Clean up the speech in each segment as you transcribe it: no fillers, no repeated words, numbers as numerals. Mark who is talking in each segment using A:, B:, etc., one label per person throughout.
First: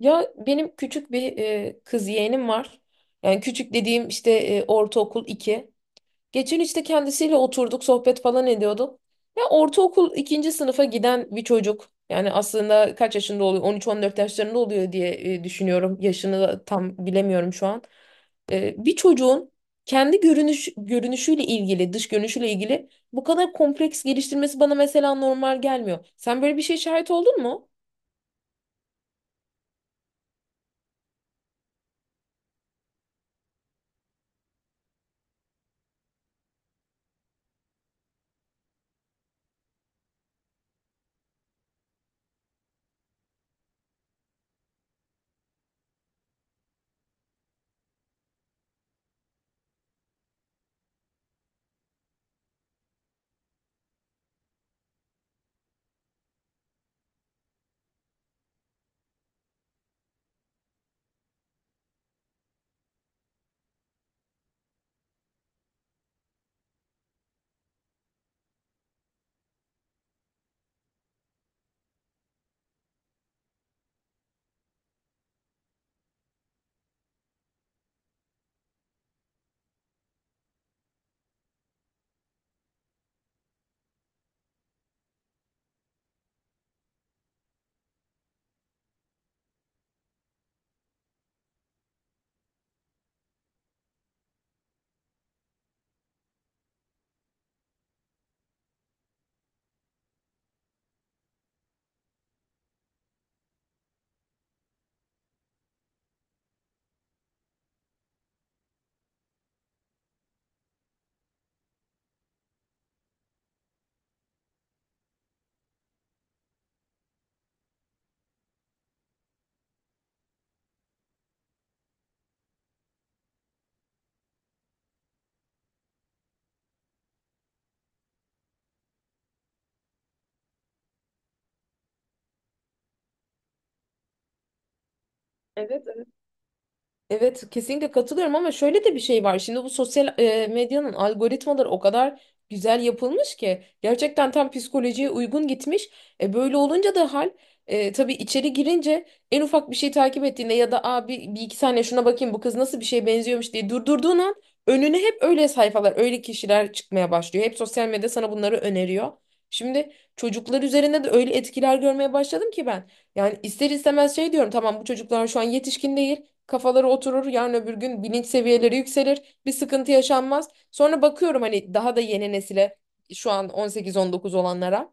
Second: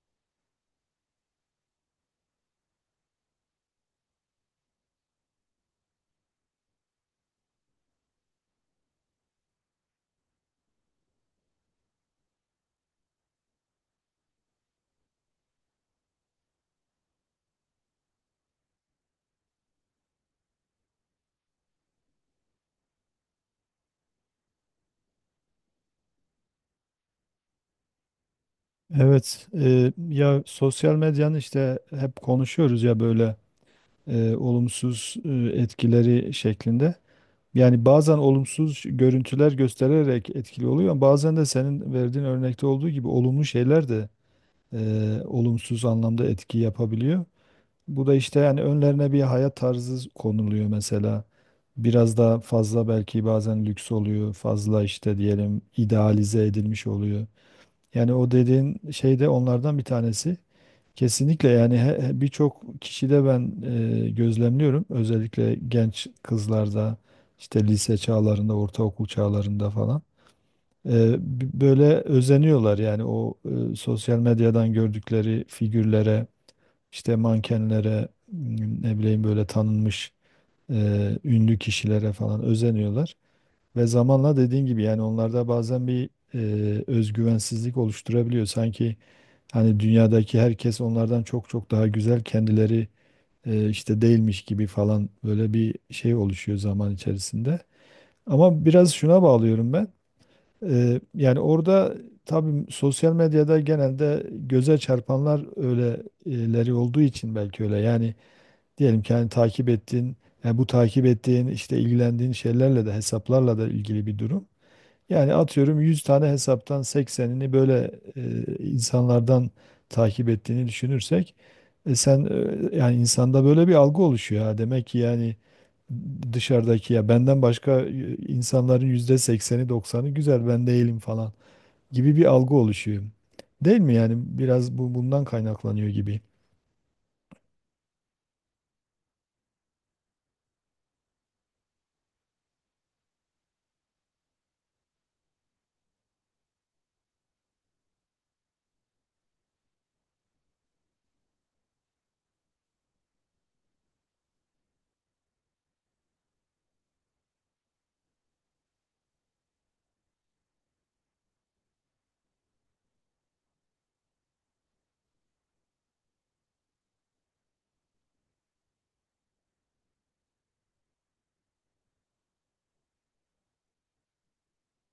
A: Ya benim küçük bir kız yeğenim var. Yani küçük dediğim işte ortaokul 2. Geçen işte kendisiyle oturduk, sohbet falan ediyorduk. Ya ortaokul ikinci sınıfa giden bir çocuk. Yani aslında kaç yaşında oluyor? 13-14 yaşlarında oluyor diye düşünüyorum. Yaşını da tam bilemiyorum şu an. Bir çocuğun kendi görünüşüyle ilgili, dış görünüşüyle ilgili bu kadar kompleks geliştirmesi bana mesela normal gelmiyor. Sen böyle bir şey şahit oldun mu?
B: Evet, ya sosyal medyanın işte hep konuşuyoruz ya böyle olumsuz etkileri şeklinde. Yani bazen olumsuz görüntüler göstererek etkili oluyor ama bazen de senin verdiğin örnekte olduğu gibi olumlu şeyler de olumsuz anlamda etki yapabiliyor. Bu da işte yani önlerine bir hayat tarzı konuluyor mesela. Biraz daha fazla belki bazen lüks oluyor, fazla işte diyelim idealize edilmiş oluyor. Yani o dediğin şey de onlardan bir tanesi. Kesinlikle yani birçok kişide ben gözlemliyorum. Özellikle genç kızlarda işte lise çağlarında, ortaokul çağlarında falan. Böyle özeniyorlar yani o sosyal medyadan gördükleri figürlere, işte mankenlere, ne bileyim böyle tanınmış ünlü kişilere falan özeniyorlar. Ve zamanla dediğin gibi yani onlarda bazen bir özgüvensizlik oluşturabiliyor. Sanki hani dünyadaki herkes onlardan çok çok daha güzel kendileri işte değilmiş gibi falan böyle bir şey oluşuyor zaman içerisinde. Ama biraz şuna bağlıyorum ben. Yani orada tabii sosyal medyada genelde göze çarpanlar öyleleri olduğu için belki öyle. Yani diyelim ki hani takip ettiğin, yani bu takip ettiğin işte ilgilendiğin şeylerle de hesaplarla da ilgili bir durum. Yani atıyorum 100 tane hesaptan 80'ini böyle insanlardan takip ettiğini düşünürsek e, sen yani insanda böyle bir algı oluşuyor ha. Demek ki yani dışarıdaki ya benden başka insanların yüzde 80'i 90'ı güzel ben değilim falan gibi bir algı oluşuyor. Değil mi yani biraz bu bundan
A: Evet.
B: kaynaklanıyor gibi.
A: Evet, kesinlikle katılıyorum ama şöyle de bir şey var. Şimdi bu sosyal medyanın algoritmaları o kadar güzel yapılmış ki gerçekten tam psikolojiye uygun gitmiş. E, böyle olunca da tabii içeri girince en ufak bir şey takip ettiğinde ya da abi bir iki saniye şuna bakayım bu kız nasıl bir şeye benziyormuş diye durdurduğun an önüne hep öyle sayfalar, öyle kişiler çıkmaya başlıyor. Hep sosyal medya sana bunları öneriyor. Şimdi çocuklar üzerinde de öyle etkiler görmeye başladım ki ben. Yani ister istemez şey diyorum, tamam, bu çocuklar şu an yetişkin değil, kafaları oturur. Yarın öbür gün bilinç seviyeleri yükselir. Bir sıkıntı yaşanmaz. Sonra bakıyorum hani daha da yeni nesile, şu an 18-19 olanlara.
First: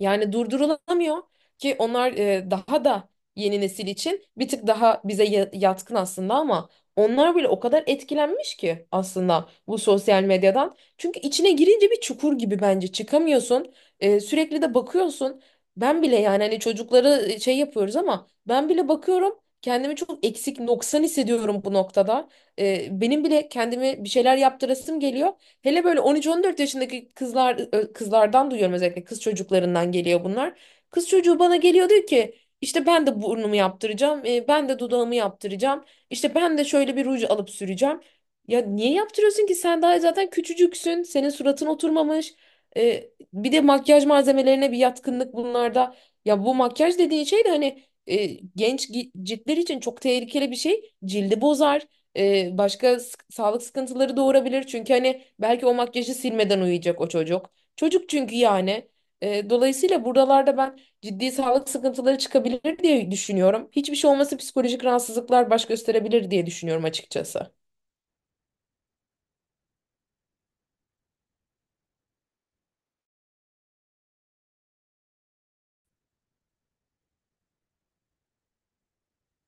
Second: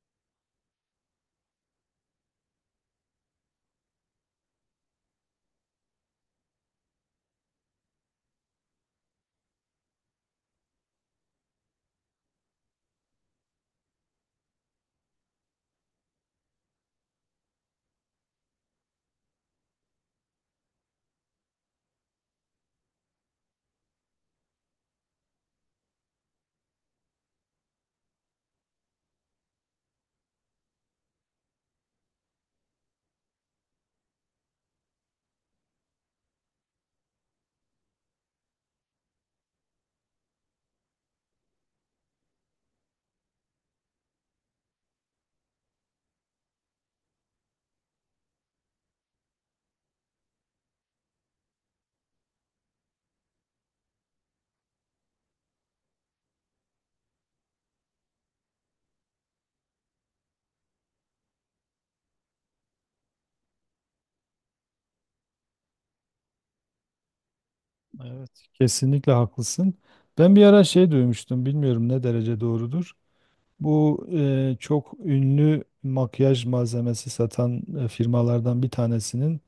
A: Yani durdurulamıyor ki onlar daha da yeni nesil için bir tık daha bize yatkın aslında ama onlar bile o kadar etkilenmiş ki aslında bu sosyal medyadan. Çünkü içine girince bir çukur gibi bence çıkamıyorsun. E, sürekli de bakıyorsun. Ben bile yani hani çocukları şey yapıyoruz ama ben bile bakıyorum kendimi çok eksik noksan hissediyorum bu noktada. E, benim bile kendimi bir şeyler yaptırasım geliyor. Hele böyle 13-14 yaşındaki kızlar kızlardan duyuyorum, özellikle kız çocuklarından geliyor bunlar. Kız çocuğu bana geliyor diyor ki işte ben de burnumu yaptıracağım, ben de dudağımı yaptıracağım, işte ben de şöyle bir ruj alıp süreceğim. Ya niye yaptırıyorsun ki, sen daha zaten küçücüksün, senin suratın oturmamış. E, bir de makyaj malzemelerine bir yatkınlık bunlarda. Ya bu makyaj dediğin şey de hani ciltler için çok tehlikeli bir şey. Cildi bozar, başka sağlık sıkıntıları doğurabilir. Çünkü hani belki o makyajı silmeden uyuyacak o çocuk. Çocuk çünkü yani. E, dolayısıyla buralarda ben ciddi sağlık sıkıntıları çıkabilir diye düşünüyorum. Hiçbir şey olması psikolojik rahatsızlıklar baş gösterebilir diye düşünüyorum açıkçası.
B: Evet, kesinlikle haklısın. Ben bir ara şey duymuştum, bilmiyorum ne derece doğrudur. Bu çok ünlü makyaj malzemesi satan firmalardan bir tanesinin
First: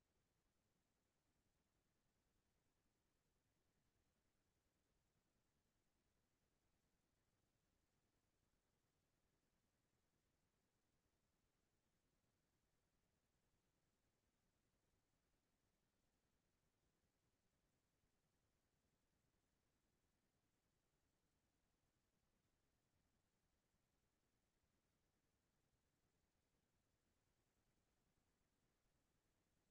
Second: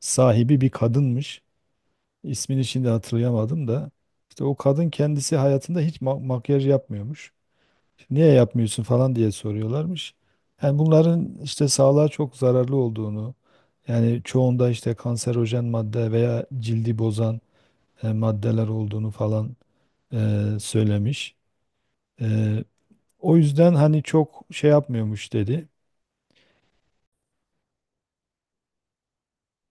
B: sahibi bir kadınmış. İsmini şimdi hatırlayamadım da. İşte o kadın kendisi hayatında hiç makyaj yapmıyormuş. Niye yapmıyorsun falan diye soruyorlarmış. Yani bunların işte sağlığa çok zararlı olduğunu, yani çoğunda işte kanserojen madde veya cildi bozan maddeler olduğunu falan söylemiş. E, O yüzden hani çok şey yapmıyormuş dedi.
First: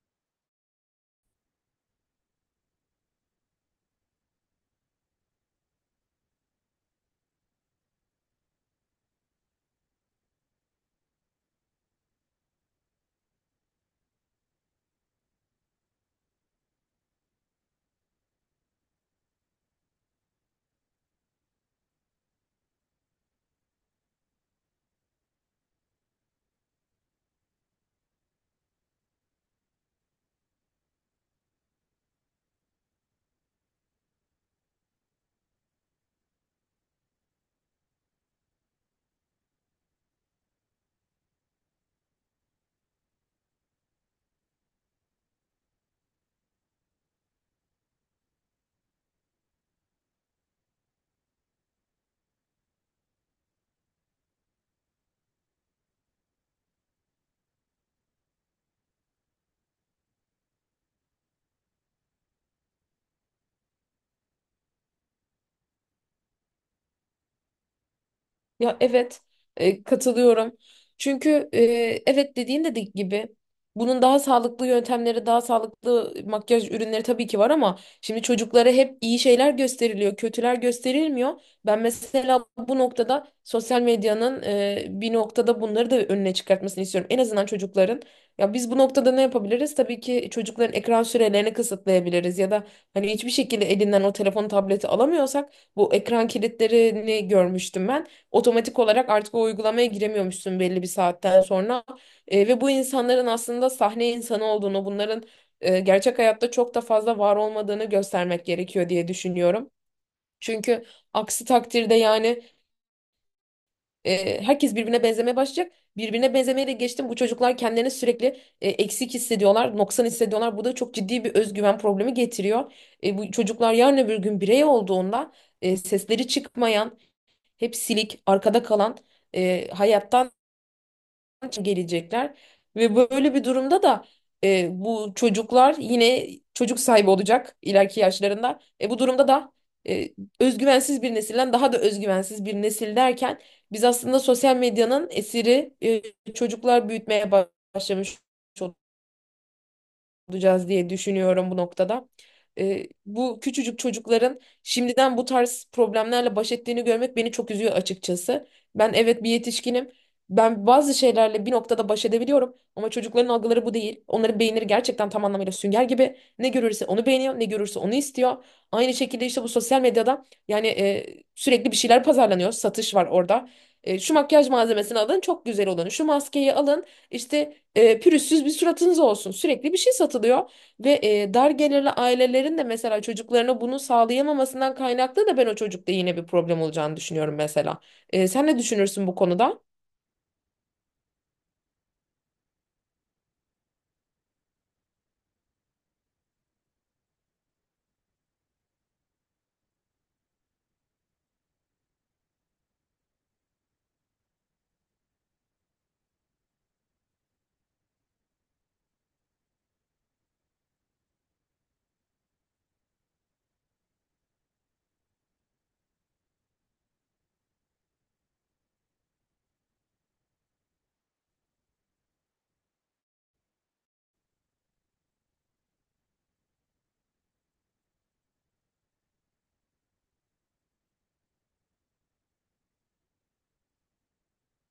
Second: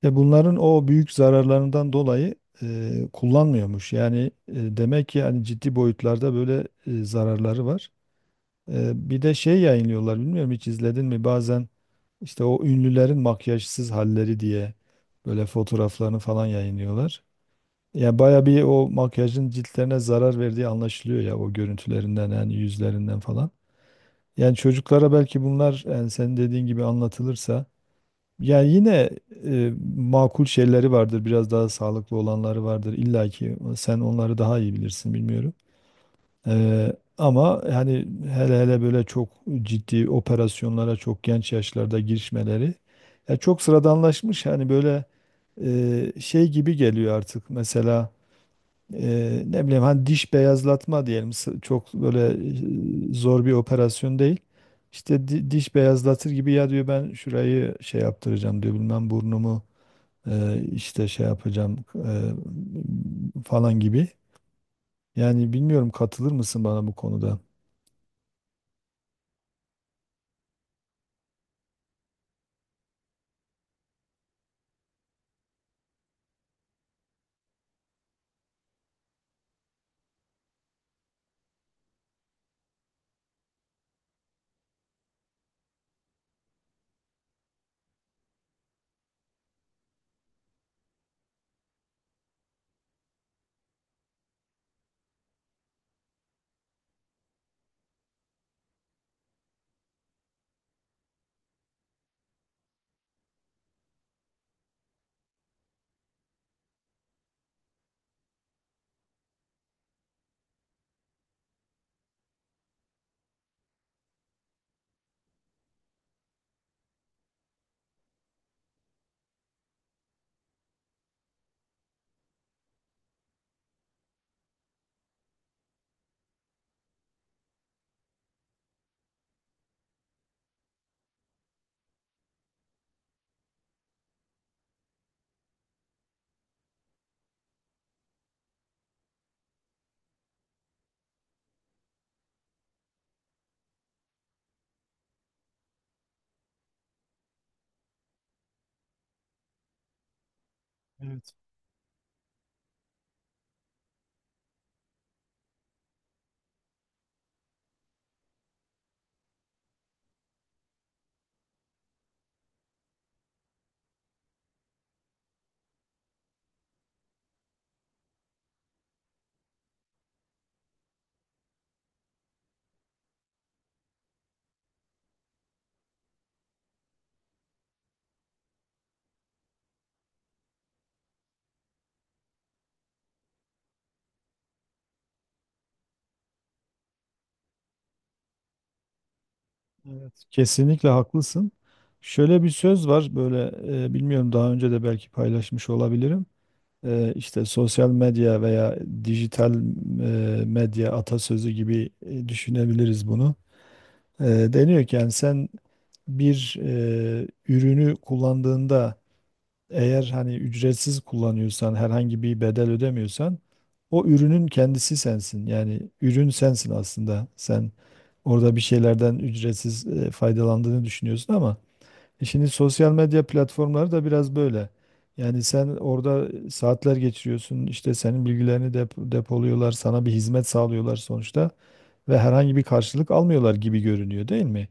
B: Ve bunların o büyük zararlarından dolayı kullanmıyormuş. Yani demek ki yani ciddi boyutlarda böyle zararları var. Bir de şey yayınlıyorlar bilmiyorum hiç izledin mi bazen işte o ünlülerin makyajsız halleri diye böyle fotoğraflarını falan yayınlıyorlar. Yani baya bir o makyajın ciltlerine zarar verdiği anlaşılıyor ya o görüntülerinden yani yüzlerinden falan. Yani çocuklara belki bunlar yani senin dediğin gibi anlatılırsa yani yine makul şeyleri vardır, biraz daha sağlıklı olanları vardır. İlla ki sen onları daha iyi bilirsin bilmiyorum. Ama hani hele hele böyle çok ciddi operasyonlara çok genç yaşlarda girişmeleri ya çok sıradanlaşmış. Hani böyle şey gibi geliyor artık mesela ne bileyim hani diş beyazlatma diyelim çok böyle zor bir operasyon değil. İşte diş beyazlatır gibi ya diyor ben şurayı şey yaptıracağım diyor bilmem burnumu işte şey yapacağım falan gibi. Yani bilmiyorum katılır mısın bana bu konuda?
A: Ya evet, katılıyorum. Çünkü evet dediğin de gibi bunun daha sağlıklı yöntemleri, daha sağlıklı makyaj ürünleri tabii ki var ama şimdi çocuklara hep iyi şeyler gösteriliyor, kötüler gösterilmiyor. Ben mesela bu noktada sosyal medyanın bir noktada bunları da önüne çıkartmasını istiyorum. En azından çocukların. Ya biz bu noktada ne yapabiliriz? Tabii ki çocukların ekran sürelerini kısıtlayabiliriz ya da hani hiçbir şekilde elinden o telefon, tableti alamıyorsak bu ekran kilitlerini görmüştüm ben, otomatik olarak artık o uygulamaya giremiyormuşsun belli bir saatten sonra. E, ve bu insanların aslında sahne insanı olduğunu, bunların gerçek hayatta çok da fazla var olmadığını göstermek gerekiyor diye düşünüyorum. Çünkü aksi takdirde yani herkes birbirine benzemeye başlayacak. Birbirine benzemeye de geçtim. Bu çocuklar kendilerini sürekli eksik hissediyorlar, noksan hissediyorlar. Bu da çok ciddi bir özgüven problemi getiriyor. E, bu çocuklar yarın öbür gün birey olduğunda sesleri çıkmayan, hep silik, arkada kalan hayattan için gelecekler ve böyle bir durumda da bu çocuklar yine çocuk sahibi olacak ileriki yaşlarında. E, bu durumda da e, özgüvensiz bir nesilden daha da özgüvensiz bir nesil derken biz aslında sosyal medyanın esiri çocuklar büyütmeye başlamış olacağız diye düşünüyorum bu noktada. Bu küçücük çocukların şimdiden bu tarz problemlerle baş ettiğini görmek beni çok üzüyor açıkçası. Ben evet bir yetişkinim. Ben bazı şeylerle bir noktada baş edebiliyorum ama çocukların algıları bu değil. Onların beyinleri gerçekten tam anlamıyla sünger gibi. Ne görürse onu beğeniyor, ne görürse onu istiyor. Aynı şekilde işte bu sosyal medyada yani sürekli bir şeyler pazarlanıyor. Satış var orada. E, şu makyaj malzemesini alın, çok güzel olanı. Şu maskeyi alın. İşte pürüzsüz bir suratınız olsun. Sürekli bir şey satılıyor ve dar gelirli ailelerin de mesela çocuklarına bunu sağlayamamasından kaynaklı da ben o çocukta yine bir problem olacağını düşünüyorum mesela. E, sen ne düşünürsün bu konuda?
B: Evet. Kesinlikle haklısın. Şöyle bir söz var böyle bilmiyorum daha önce de belki paylaşmış olabilirim. İşte sosyal medya veya dijital medya atasözü gibi düşünebiliriz bunu. E, Deniyor ki yani sen bir ürünü kullandığında eğer hani ücretsiz kullanıyorsan, herhangi bir bedel ödemiyorsan o ürünün kendisi sensin. Yani ürün sensin aslında. Sen orada bir şeylerden ücretsiz faydalandığını düşünüyorsun ama şimdi sosyal medya platformları da biraz böyle. Yani sen orada saatler geçiriyorsun, işte senin bilgilerini depoluyorlar, sana bir hizmet sağlıyorlar sonuçta ve herhangi bir karşılık almıyorlar gibi görünüyor değil mi?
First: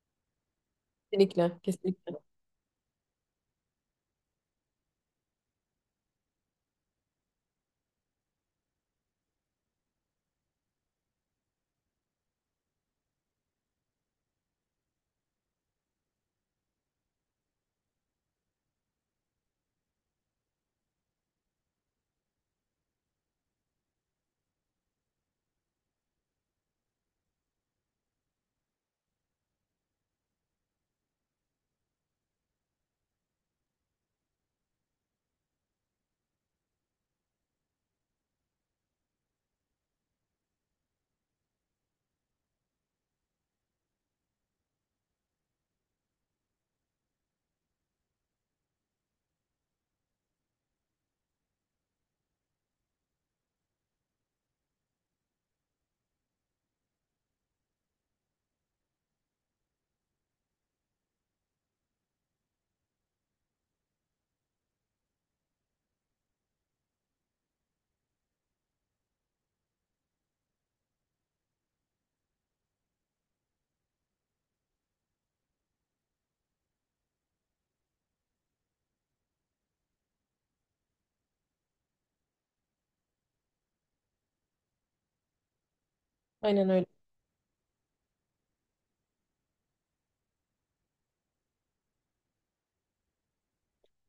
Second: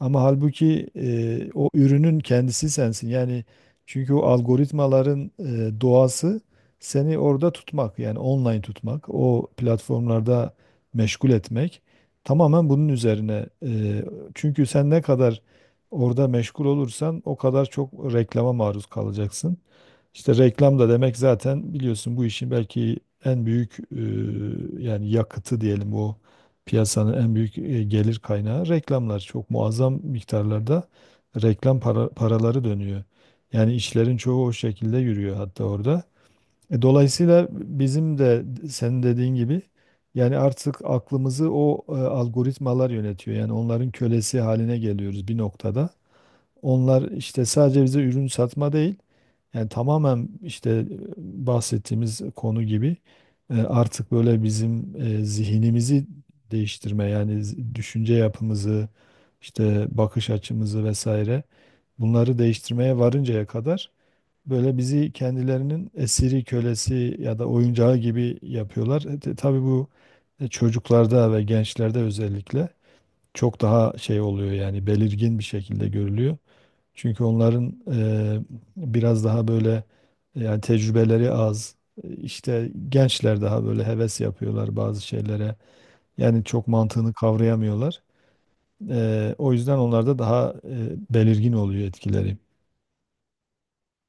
B: Ama halbuki
A: Kesinlikle,
B: o ürünün
A: kesinlikle.
B: kendisi sensin. Yani çünkü o algoritmaların doğası seni orada tutmak, yani online tutmak, o platformlarda meşgul etmek tamamen bunun üzerine. Çünkü sen ne kadar orada meşgul olursan o kadar çok reklama maruz kalacaksın. İşte reklam da demek zaten biliyorsun bu işin belki en büyük yani yakıtı diyelim. O piyasanın en büyük gelir kaynağı reklamlar. Çok muazzam miktarlarda reklam paraları dönüyor. Yani işlerin çoğu o şekilde yürüyor hatta orada. Dolayısıyla bizim de senin dediğin gibi yani artık aklımızı o algoritmalar yönetiyor. Yani onların kölesi haline geliyoruz bir noktada. Onlar işte sadece bize ürün satma değil, yani tamamen işte bahsettiğimiz konu gibi artık böyle bizim zihnimizi değiştirme yani düşünce yapımızı, işte bakış açımızı vesaire bunları değiştirmeye varıncaya kadar böyle bizi kendilerinin esiri, kölesi ya da oyuncağı gibi yapıyorlar. Tabii bu çocuklarda ve gençlerde özellikle çok daha şey oluyor yani belirgin bir şekilde görülüyor. Çünkü onların biraz daha böyle yani tecrübeleri az. İşte gençler daha böyle heves yapıyorlar bazı şeylere. Yani çok
A: Aynen öyle.
B: mantığını kavrayamıyorlar. O yüzden onlarda daha belirgin oluyor etkileri.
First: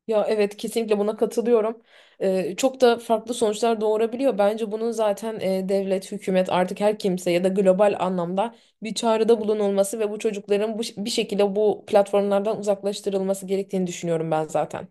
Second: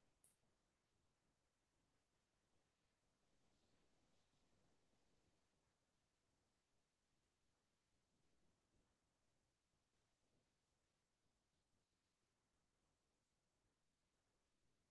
A: Ya evet, kesinlikle buna katılıyorum. Çok da farklı sonuçlar doğurabiliyor. Bence bunun zaten devlet, hükümet artık her kimse ya da global anlamda bir çağrıda bulunulması ve bu çocukların bu, bir şekilde bu platformlardan uzaklaştırılması gerektiğini düşünüyorum ben zaten.